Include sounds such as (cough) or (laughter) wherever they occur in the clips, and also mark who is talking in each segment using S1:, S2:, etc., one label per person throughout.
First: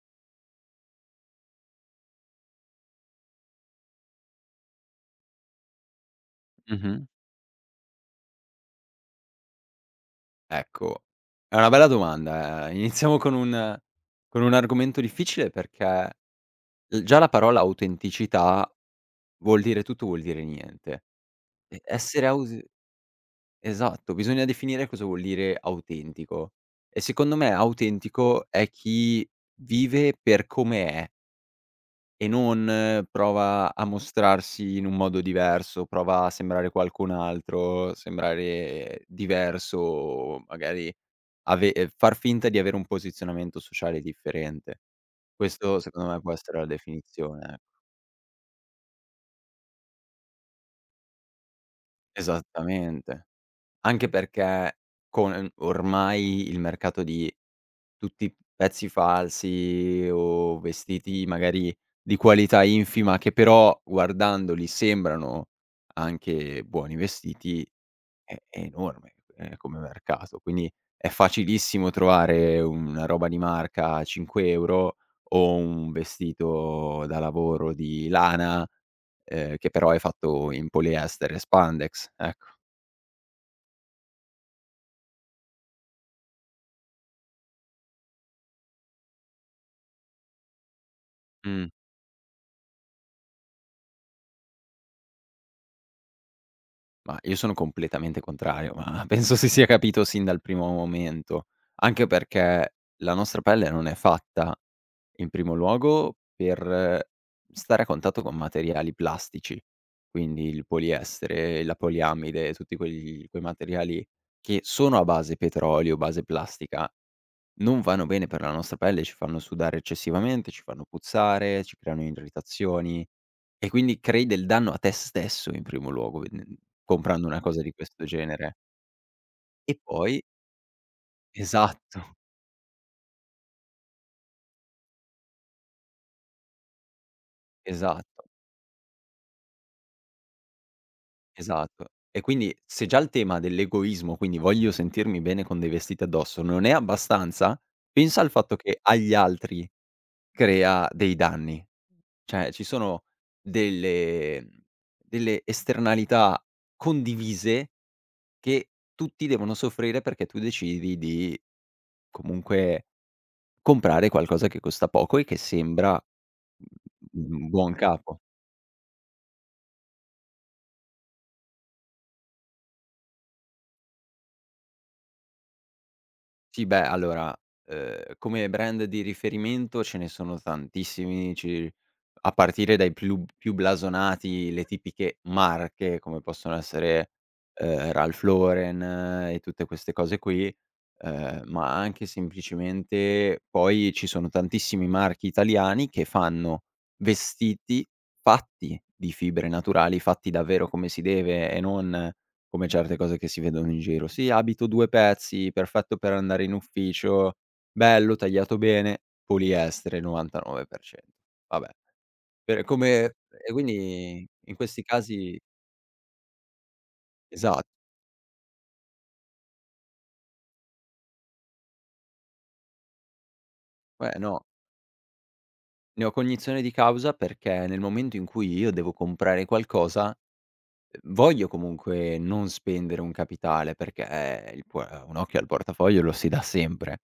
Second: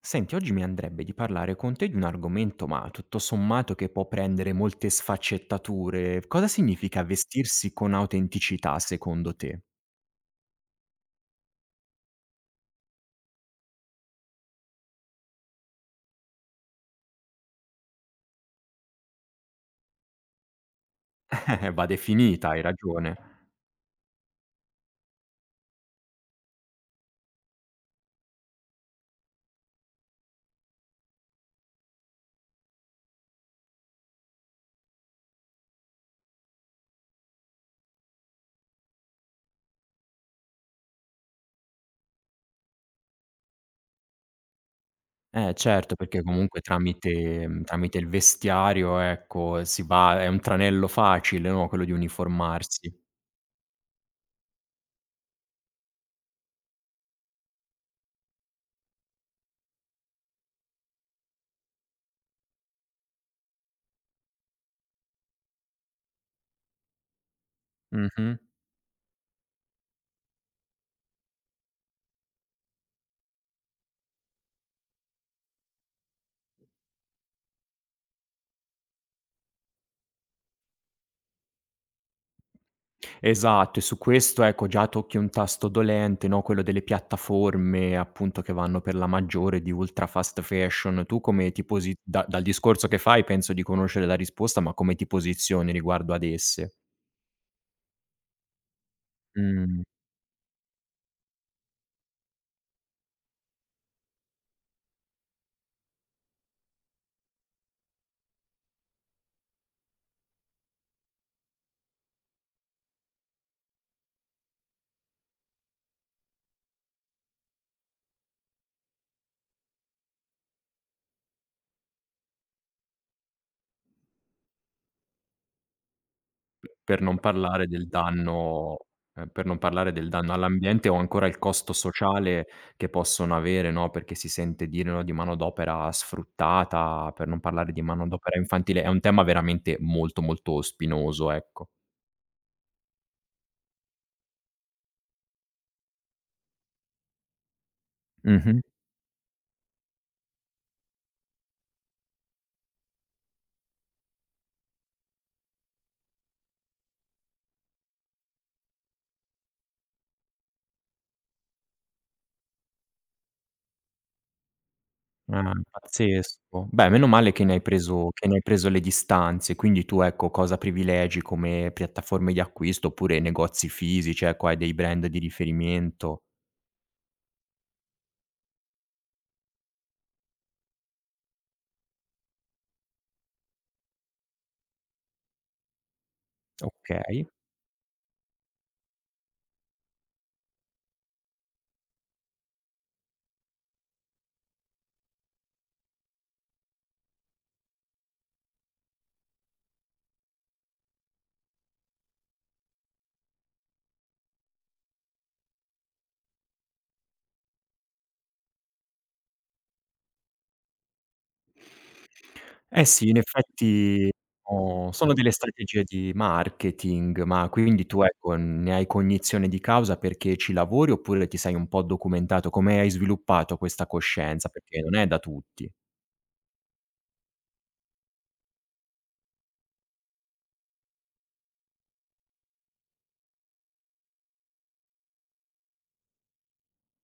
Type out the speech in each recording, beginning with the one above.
S1: Senti, oggi mi andrebbe di parlare con te di un argomento, ma tutto sommato che può prendere molte sfaccettature. Cosa significa
S2: Mh-mh.
S1: vestirsi con autenticità secondo te?
S2: Ecco, è una bella domanda. Iniziamo con un argomento difficile perché l già la parola autenticità vuol dire tutto, vuol dire niente.
S1: (laughs) Va
S2: Essere aus
S1: definita, hai ragione.
S2: esatto, bisogna definire cosa vuol dire autentico e secondo me autentico è chi vive per come è. E non prova a mostrarsi in un modo diverso, prova a sembrare qualcun altro, sembrare diverso, magari ave far finta di avere un posizionamento sociale differente.
S1: Eh
S2: Questo
S1: certo,
S2: secondo me
S1: perché
S2: può essere
S1: comunque
S2: la definizione,
S1: tramite
S2: ecco.
S1: tramite il vestiario, ecco, si va è un tranello facile, no, quello di uniformarsi.
S2: Esattamente. Anche perché con ormai il mercato di tutti pezzi falsi o vestiti magari di qualità infima che però guardandoli sembrano anche buoni vestiti, è
S1: Mh-mh.
S2: è enorme, come mercato. Quindi è facilissimo trovare una roba di marca a 5 € o un vestito da lavoro di lana, che però è fatto in poliestere e spandex, ecco.
S1: Esatto, e su questo ecco già tocchi un tasto dolente, no, quello delle piattaforme appunto che vanno per la maggiore di ultra fast fashion. Tu come ti
S2: Mh.
S1: posi da dal discorso che fai penso di conoscere la risposta, ma come ti posizioni riguardo ad esse?
S2: Ma io sono completamente contrario, ma (laughs) penso si sia
S1: Mhmm,
S2: capito sin dal primo momento, anche perché la nostra pelle non è fatta, in primo luogo, per stare a contatto con materiali plastici, quindi il poliestere, la poliamide, tutti quegli quei materiali che sono a base petrolio, base plastica non vanno bene per la nostra pelle, ci fanno sudare eccessivamente, ci fanno puzzare, ci creano irritazioni e quindi crei del danno a te stesso in primo luogo, ve n
S1: per non
S2: comprando una cosa
S1: parlare
S2: di
S1: del
S2: questo genere.
S1: danno per non
S2: E
S1: parlare del
S2: poi
S1: danno all'ambiente o ancora il costo
S2: Esatto,
S1: sociale che possono avere, no, perché si sente dire, no, di manodopera sfruttata, per non parlare di
S2: esatto,
S1: manodopera infantile. È un tema veramente molto, molto spinoso, ecco.
S2: esatto. E quindi se già il tema dell'egoismo, quindi voglio sentirmi bene con dei vestiti addosso, non è abbastanza, pensa al fatto
S1: Mh-mh.
S2: che agli altri crea dei danni. Cioè ci sono delle mhmm, delle esternalità condivise che tutti devono soffrire perché tu decidi di comunque comprare qualcosa che costa poco e che
S1: Ah,
S2: sembra,
S1: pazzesco. Beh, meno male che
S2: mhmm, un
S1: ne hai
S2: buon
S1: preso
S2: capo.
S1: che ne hai preso le distanze, quindi tu, ecco, cosa privilegi come piattaforme di acquisto oppure negozi fisici, ecco, hai dei brand di riferimento.
S2: Sì, beh, allora, come brand di riferimento ce ne sono tantissimi, ci a partire dai più blasonati, le tipiche marche, come possono essere,
S1: Okay.
S2: Ralph Lauren e tutte queste cose qui, ma anche semplicemente poi ci sono tantissimi marchi italiani che fanno vestiti fatti di fibre naturali, fatti davvero come si deve e non come certe cose che si vedono in giro. Sì, abito 2 pezzi, perfetto per andare in ufficio, bello, tagliato bene, poliestere 99%. Vabbè, per
S1: Eh sì,
S2: come
S1: in
S2: e
S1: effetti
S2: quindi in questi
S1: sono delle
S2: casi
S1: strategie di marketing, ma
S2: esatto.
S1: quindi tu, ecco, ne hai cognizione di causa perché ci lavori oppure ti sei un po' documentato? Come hai sviluppato questa
S2: No,
S1: coscienza? Perché non è da tutti.
S2: ne ho cognizione di causa perché nel momento in cui io devo comprare qualcosa, voglio comunque non spendere un capitale perché il pue un occhio al portafoglio lo si dà sempre.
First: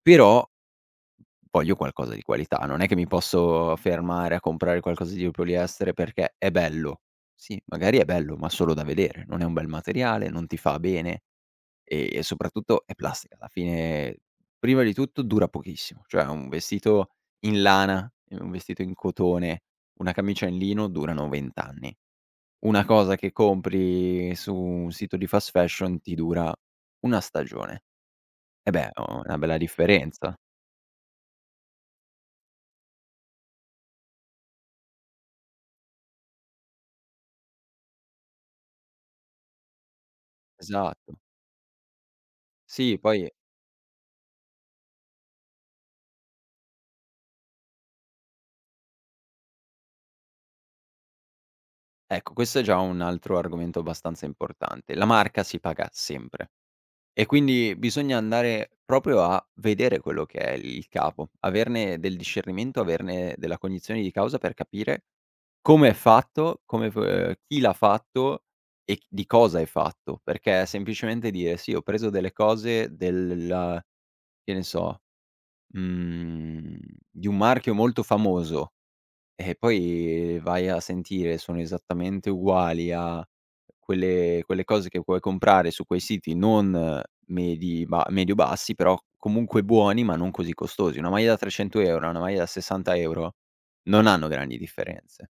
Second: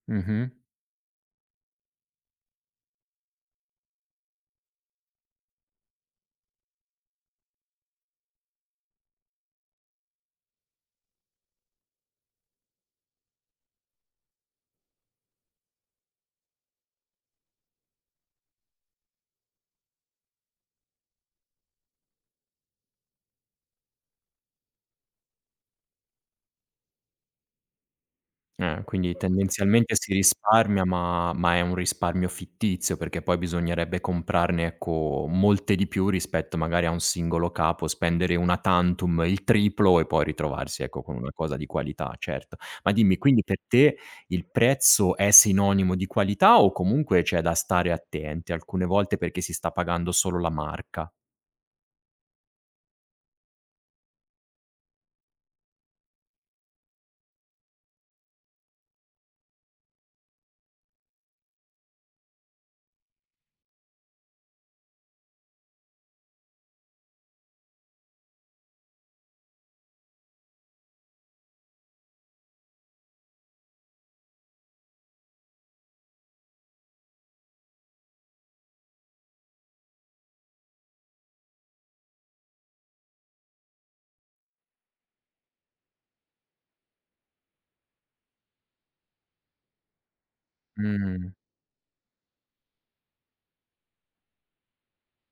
S2: Però
S1: Mh-mh.
S2: voglio qualcosa di qualità, non è che mi posso fermare a comprare qualcosa di poliestere perché è bello. Sì, magari è bello, ma solo da vedere, non è un bel materiale, non ti fa bene e soprattutto è plastica. Alla fine, prima di tutto, dura pochissimo, cioè un vestito in lana, un vestito in cotone, una camicia in lino durano 20 anni. Una cosa che compri su un sito di fast fashion ti dura 1 stagione. E beh, è
S1: Quindi
S2: una bella
S1: tendenzialmente si
S2: differenza.
S1: risparmia, ma è un risparmio fittizio, perché poi bisognerebbe comprarne, ecco, molte di più rispetto magari a un singolo capo, spendere una tantum il triplo e poi ritrovarsi, ecco, con
S2: Esatto.
S1: una cosa di qualità, certo. Ma
S2: Sì,
S1: dimmi,
S2: poi
S1: quindi per te il prezzo è sinonimo di qualità o comunque c'è da stare attenti alcune volte perché si sta pagando solo la marca?
S2: ecco, questo è già un altro argomento abbastanza importante. La marca si paga sempre e quindi bisogna andare proprio a vedere quello che è il capo, averne del discernimento, averne della cognizione di causa per capire come è fatto, come f chi l'ha fatto e c di cosa è fatto, perché semplicemente dire: "Sì, ho preso delle cose del" che ne so, mhmm, di un marchio molto famoso e poi vai a sentire, sono esattamente uguali a quelle cose che puoi comprare su quei siti non medio-bassi, però comunque buoni, ma non così costosi. Una maglia
S1: Mh.
S2: da 300 €, una maglia da 60 € non hanno grandi differenze.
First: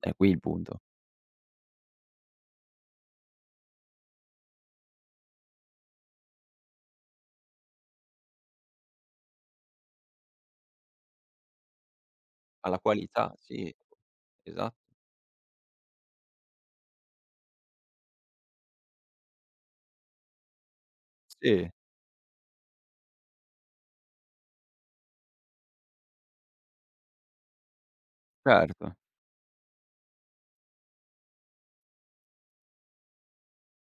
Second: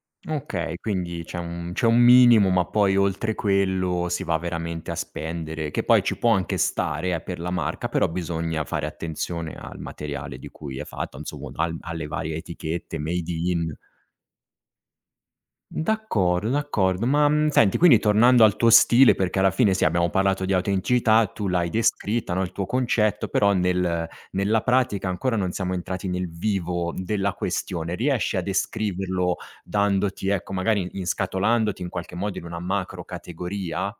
S2: Beh. È qui il
S1: Okay,
S2: punto.
S1: quindi c'è un minimo, ma poi oltre quello si va veramente a spendere, che poi ci può anche stare per la marca, però bisogna fare attenzione al materiale di cui è fatta, insomma al alle varie
S2: Alla
S1: etichette, made
S2: qualità,
S1: in.
S2: sì. Esatto.
S1: D'accordo, d'accordo. Ma, senti, quindi tornando al tuo stile, perché alla fine sì, abbiamo parlato di autenticità, tu l'hai
S2: Sì,
S1: descritta, no, il tuo concetto, però nella pratica ancora non siamo entrati nel vivo della questione. Riesci a
S2: certo.
S1: descriverlo dandoti ecco, magari inscatolandoti in qualche modo in una macro categoria?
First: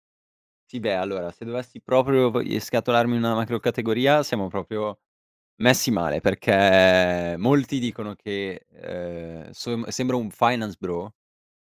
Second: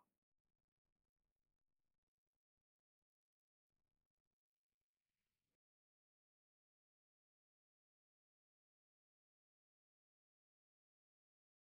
S2: Sì, beh, allora se dovessi proprio poi scatolarmi in una macrocategoria siamo proprio messi male, perché molti dicono che, som sembra un finance bro,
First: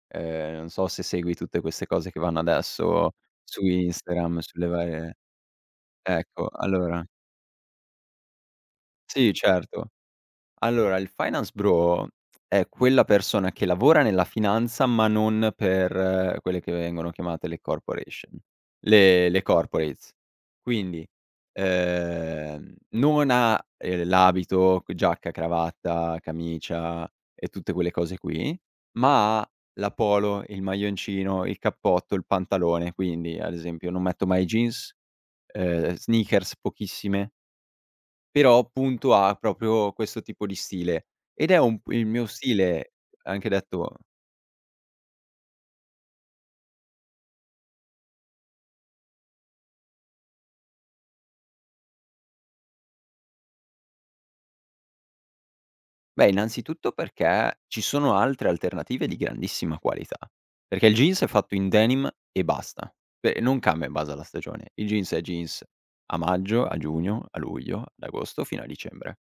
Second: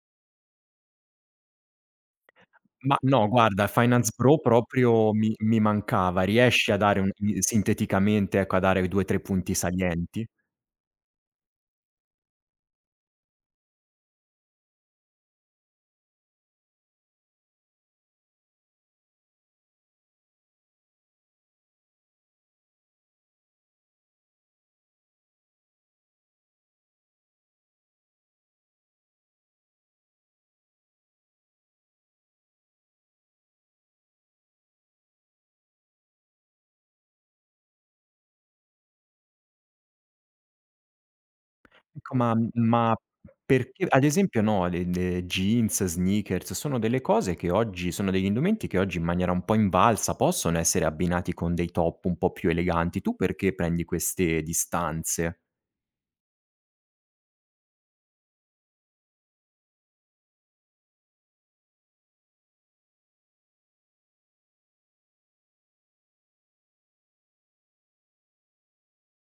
S2: non so se segui tutte queste cose che vanno
S1: Ma
S2: adesso
S1: no,
S2: su
S1: guarda, Finance Bro
S2: Instagram, sulle
S1: proprio
S2: varie
S1: mi mancava.
S2: ecco,
S1: Riesci a dare
S2: allora
S1: un i sinteticamente, ecco, a dare 2, 3
S2: sì,
S1: punti
S2: certo.
S1: salienti?
S2: Allora, il finance bro è quella persona che lavora nella finanza, ma non per quelle che vengono chiamate le corporation, le corporates. Quindi, non ha, l'abito, giacca, cravatta, camicia e tutte quelle cose qui, ma ha la polo, il maglioncino, il cappotto, il pantalone. Quindi, ad esempio, non metto mai jeans, sneakers pochissime però punto a proprio questo tipo di stile. Ed è un p il
S1: Ecco,
S2: mio stile anche
S1: perché
S2: detto
S1: ad esempio no, le jeans, sneakers, sono delle cose che oggi sono degli indumenti che oggi in maniera un po' invalsa possono essere abbinati con dei top un po' più eleganti. Tu perché prendi queste distanze?
S2: beh, innanzitutto perché ci sono altre alternative di grandissima qualità, perché il jeans è fatto in denim e basta, cioè non cambia in base alla stagione. Il jeans è jeans a maggio, a giugno, a luglio, ad agosto fino a dicembre.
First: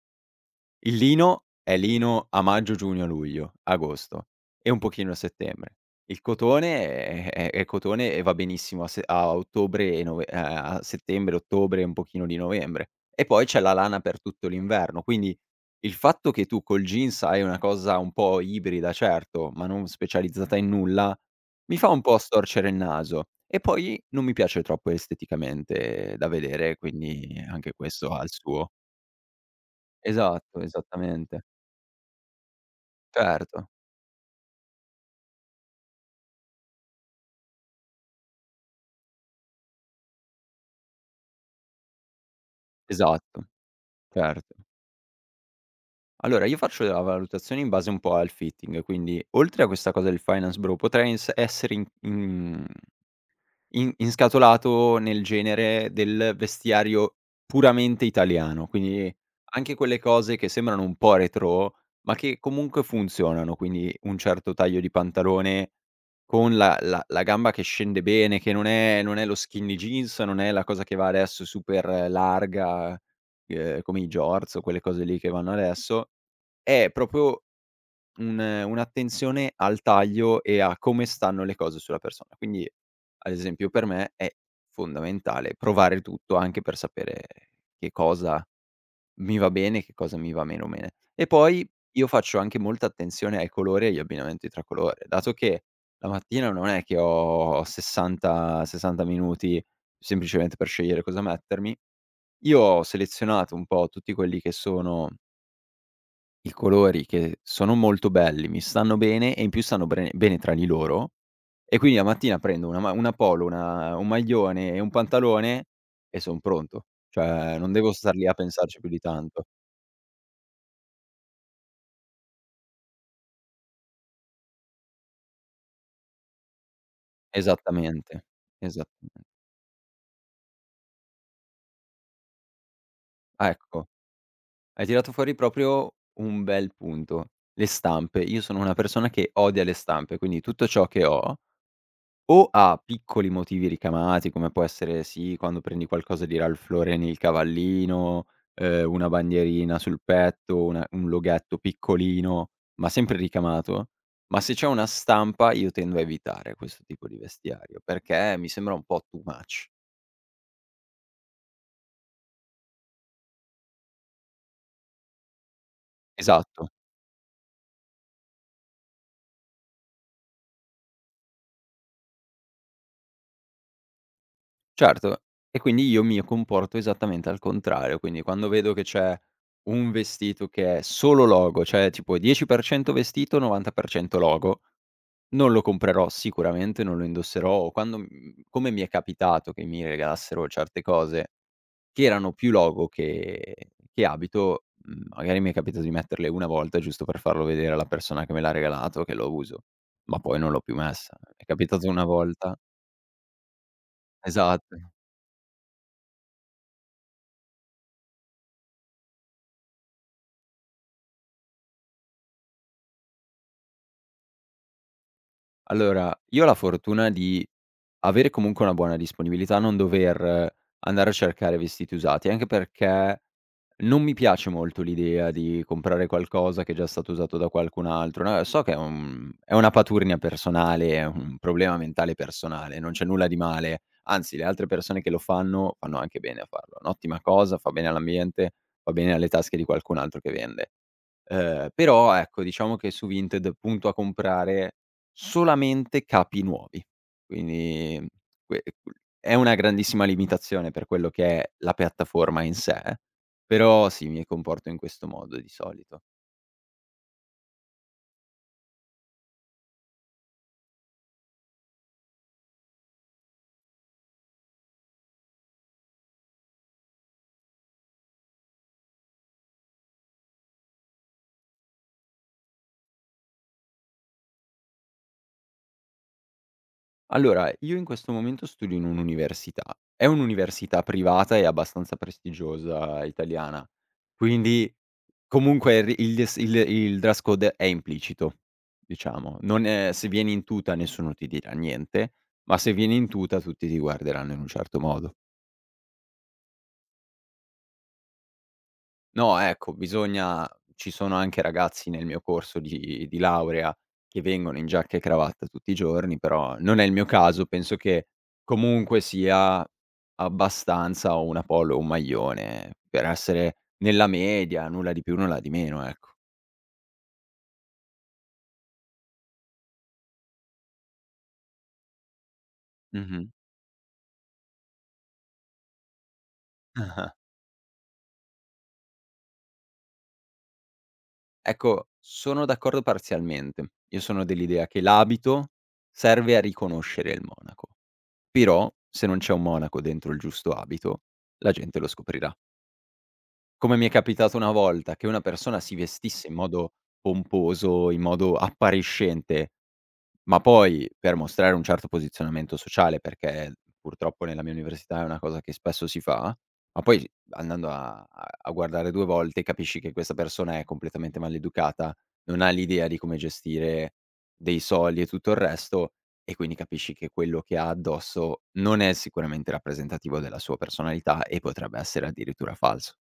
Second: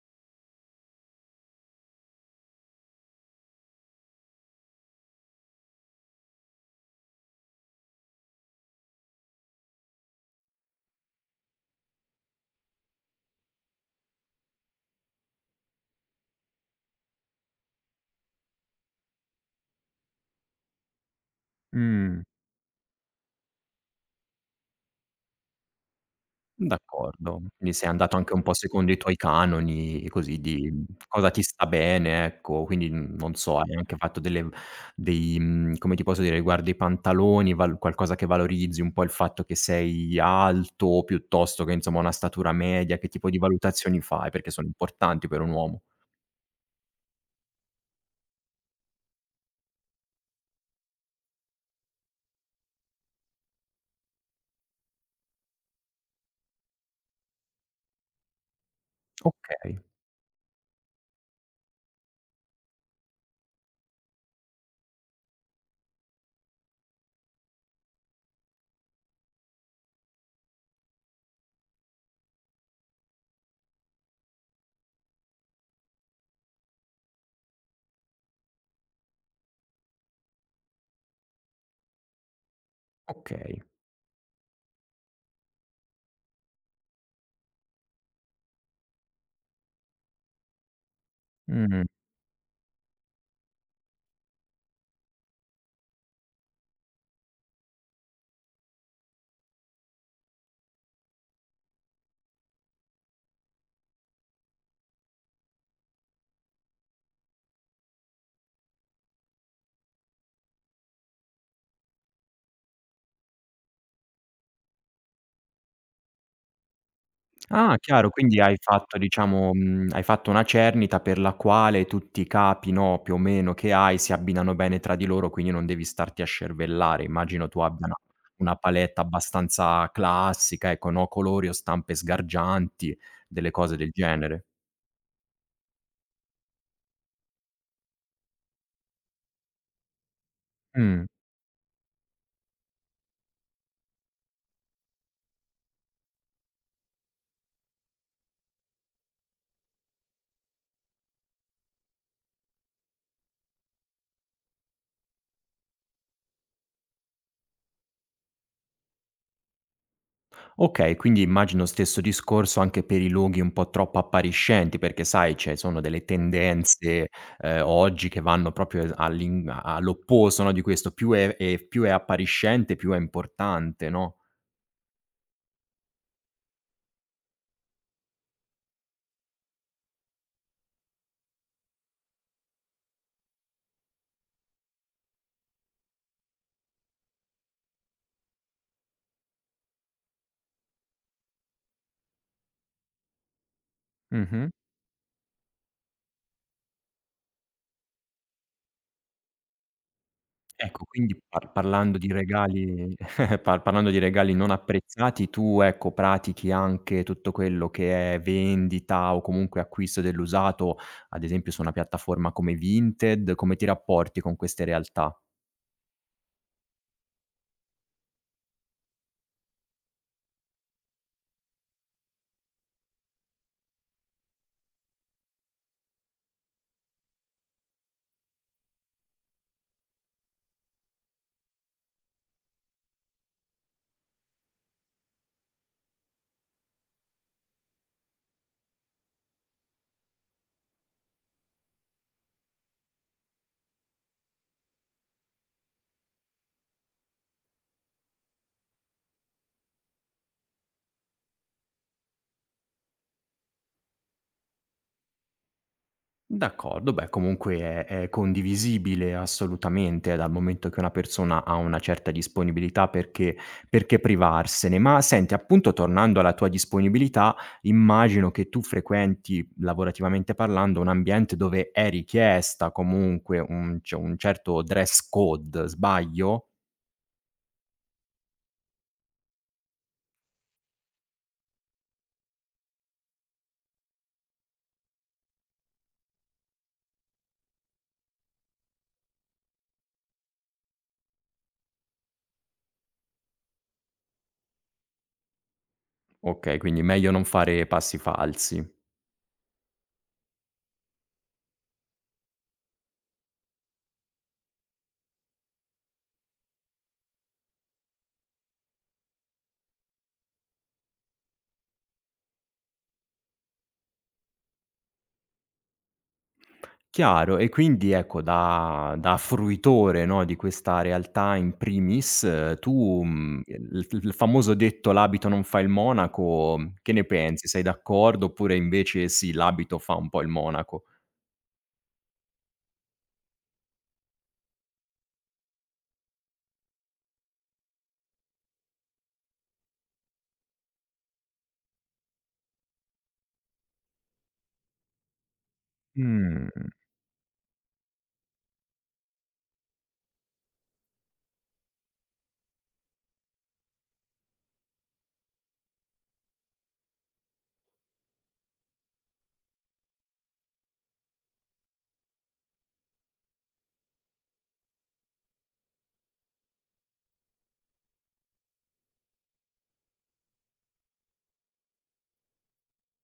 S2: Il lino è lino a maggio, giugno, luglio, agosto e un pochino a settembre. Il cotone è cotone e va benissimo a se a ottobre e nove a settembre, ottobre e un pochino di novembre. E poi c'è la lana per tutto l'inverno, quindi il fatto che tu col jeans hai una cosa un po' ibrida, certo, ma non specializzata in nulla, mi fa un po'
S1: Mh.
S2: storcere il naso. E poi non mi piace troppo esteticamente da vedere, quindi
S1: D'accordo. Quindi
S2: anche
S1: sei
S2: questo
S1: andato
S2: ha il
S1: anche un po'
S2: suo.
S1: secondo i tuoi canoni così
S2: Esatto,
S1: di cosa ti
S2: esattamente.
S1: sta bene, ecco. Quindi, non so,
S2: Certo,
S1: hai anche fatto delle v dei come ti posso dire, riguardo i pantaloni, val qualcosa che valorizzi, un po' il fatto che sei alto, piuttosto che insomma una statura media, che tipo di
S2: esatto,
S1: valutazioni fai? Perché
S2: certo.
S1: sono importanti per un uomo.
S2: Allora io faccio la valutazione in base un po' al fitting, quindi oltre a questa cosa del finance bro, potrei ins essere in in In inscatolato nel genere del vestiario puramente italiano, quindi anche
S1: Okay,
S2: quelle cose che sembrano un po' retrò, ma che comunque funzionano, quindi un certo taglio di pantalone con la gamba che scende bene, che non è lo skinny jeans, non è la cosa che va adesso super larga, come i jorts o quelle cose lì che vanno adesso, è proprio un'attenzione al taglio e a come stanno le cose sulla persona. Quindi, ad
S1: okay.
S2: esempio, per me è fondamentale provare tutto anche per sapere che cosa mi va bene e che cosa mi va meno bene. E poi
S1: Mh.
S2: io faccio anche molta attenzione ai colori e agli abbinamenti tra colore, dato che la mattina non è che ho 60 minuti semplicemente per scegliere cosa mettermi. Io ho selezionato un po' tutti quelli che sono i colori che sono molto belli, mi stanno bene e in più stanno bene bene tra di loro e quindi la mattina prendo una polo, una un maglione e un pantalone e son pronto. Cioè non
S1: Ah,
S2: devo
S1: chiaro,
S2: star lì a
S1: quindi hai
S2: pensarci più
S1: fatto
S2: di tanto.
S1: diciamo hai fatto una cernita per la quale tutti i capi, no, più o meno che hai si abbinano bene tra di loro, quindi non devi starti a scervellare. Immagino tu abbia
S2: Esattamente,
S1: una palette
S2: esattamen
S1: abbastanza classica, ecco, no, colori o stampe sgargianti, delle cose
S2: ecco,
S1: del genere.
S2: hai tirato fuori proprio un bel punto: le stampe. Io sono una persona che odia le stampe, quindi tutto ciò che
S1: Mh.
S2: ho o ha piccoli motivi ricamati, come può essere, sì, quando prendi qualcosa di Ralph Lauren il cavallino, una bandierina sul petto, una un loghetto piccolino, ma sempre ricamato. Ma se c'è una stampa io tendo a evitare questo tipo di vestiario, perché mi sembra un po' too much.
S1: Okay, quindi immagino stesso discorso anche per i luoghi un po' troppo appariscenti, perché sai ci sono delle
S2: Esatto,
S1: tendenze, oggi che vanno proprio es all'opposto, no, di questo, più è più è appariscente più è importante, no?
S2: certo. E quindi io mi comporto esattamente al contrario, quindi quando vedo che c'è un vestito che è solo logo, cioè tipo 10% vestito, 90% logo, non lo comprerò sicuramente, non lo indosserò. O quando come mi è capitato che mi regalassero certe cose che erano più logo che
S1: Mh-mh.
S2: abito, magari mi è capitato di metterle una volta giusto per farlo vedere alla persona che me l'ha regalato, che lo uso, ma poi non l'ho più
S1: Ecco, quindi
S2: messa. È capitato
S1: parlando
S2: una
S1: di
S2: volta
S1: regali (laughs) parlando di regali non
S2: esatto.
S1: apprezzati, tu ecco pratichi anche tutto quello che è vendita o comunque acquisto dell'usato, ad esempio su una piattaforma come Vinted, come ti rapporti con queste realtà?
S2: Allora, io ho la fortuna di avere comunque una buona disponibilità, non dover andare a cercare vestiti usati, anche perché non mi piace molto l'idea di comprare qualcosa che è già stato usato da qualcun altro, no, so che è una paturnia personale, è un problema mentale personale, non c'è nulla di male, anzi le altre persone che lo fanno, fanno anche bene a farlo. È un'ottima cosa, fa bene all'ambiente, fa bene alle tasche di qualcun altro che vende. Però ecco, diciamo che su Vinted punto a comprare solamente capi nuovi. Quindi que q è una grandissima limitazione per quello che è la piattaforma in sé, però sì, mi comporto in questo modo di solito.
S1: D'accordo, beh comunque è condivisibile assolutamente, dal momento che una persona ha una certa disponibilità perché privarsene. Ma senti, appunto tornando alla tua disponibilità, immagino che tu frequenti, lavorativamente parlando, un ambiente dove è richiesta comunque un certo dress code, sbaglio?
S2: Allora, io in questo momento studio in un'università. È un'università privata e abbastanza prestigiosa italiana, quindi comunque il s il dress code è implicito, diciamo. Non è se vieni in tuta nessuno ti dirà niente, ma se vieni in tuta tutti ti guarderanno in un certo modo.
S1: Okay, quindi meglio non fare passi falsi.
S2: No, ecco, bisogna ci sono anche ragazzi nel mio corso di laurea che vengono in giacca e cravatta tutti i giorni, però non è il mio caso, penso che comunque sia abbastanza una polo o un maglione per essere nella media, nulla di più, nulla di meno, ecco.
S1: Chiaro, e quindi ecco da fruitore, no, di questa realtà in primis, tu,
S2: Mh-mh.
S1: mhmm, il famoso detto: "L'abito non fa il monaco",
S2: (laughs)
S1: che ne
S2: Ah-ah.
S1: pensi? Sei d'accordo oppure invece sì, l'abito fa un po' il monaco?
S2: Ecco, sono d'accordo parzialmente. Io sono dell'idea che l'abito serve a riconoscere il monaco, però se non c'è un monaco dentro il giusto abito, la gente lo scoprirà. Come mi è capitato una volta, che una persona si vestisse in
S1: Mh.
S2: modo pomposo, in modo appariscente, ma poi per mostrare un certo posizionamento sociale, perché purtroppo nella mia università è una cosa che spesso si fa, ma poi andando a guardare 2 volte capisci che questa persona è completamente maleducata, non ha l'idea di come gestire dei soldi e tutto il resto, e quindi capisci che quello che ha addosso non è sicuramente rappresentativo della sua personalità e potrebbe essere addirittura falso.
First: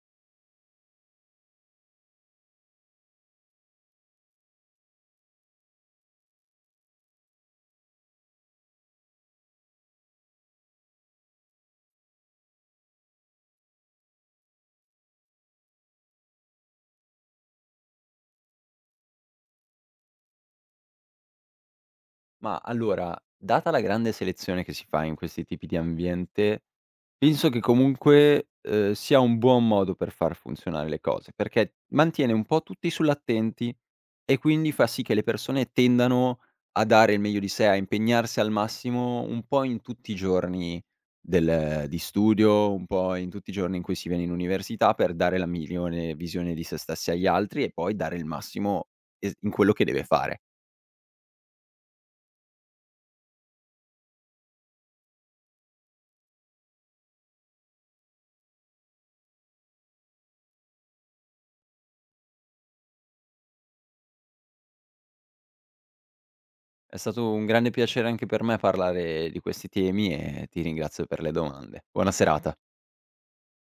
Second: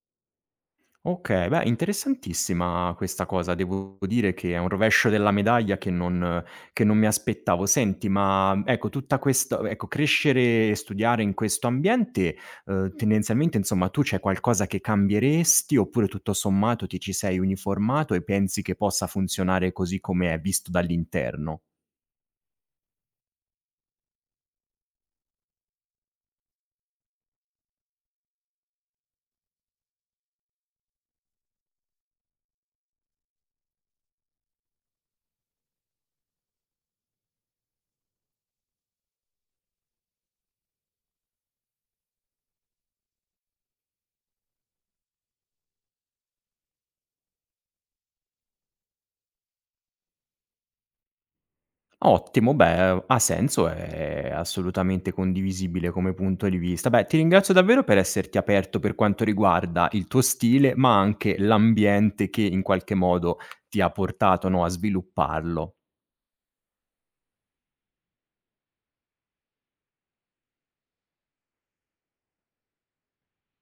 S1: Okay, beh interessantissima questa cosa. Devo dire che è un rovescio della medaglia che non mi aspettavo. Senti, ma ecco tutta questa ecco crescere e studiare in questo ambiente, tendenzialmente insomma tu c'è qualcosa che cambieresti, oppure tutto sommato ti ci sei uniformato e pensi che possa funzionare così come è visto dall'interno?
S2: Ma allora, data la grande selezione che si fa in questi tipi di ambiente, penso che comunque, sia un buon modo per far funzionare le cose, perché mantiene un po' tutti sull'attenti e quindi fa sì che le persone tendano a dare il meglio di sé, a impegnarsi al massimo un po' in tutti i giorni del di studio, un po' in tutti i giorni in cui si viene in università per dare la migliore visione di se stessi agli altri e poi dare il massimo es in quello che deve fare.
S1: Ottimo, beh, ha senso, è assolutamente condivisibile come punto di vista. Beh, ti ringrazio davvero per esserti aperto per quanto riguarda il tuo stile, ma anche l'ambiente che in qualche modo ti ha portato, no, a svilupparlo.
S2: È stato un grande piacere anche per me parlare di questi temi e ti ringrazio per le domande. Buona serata.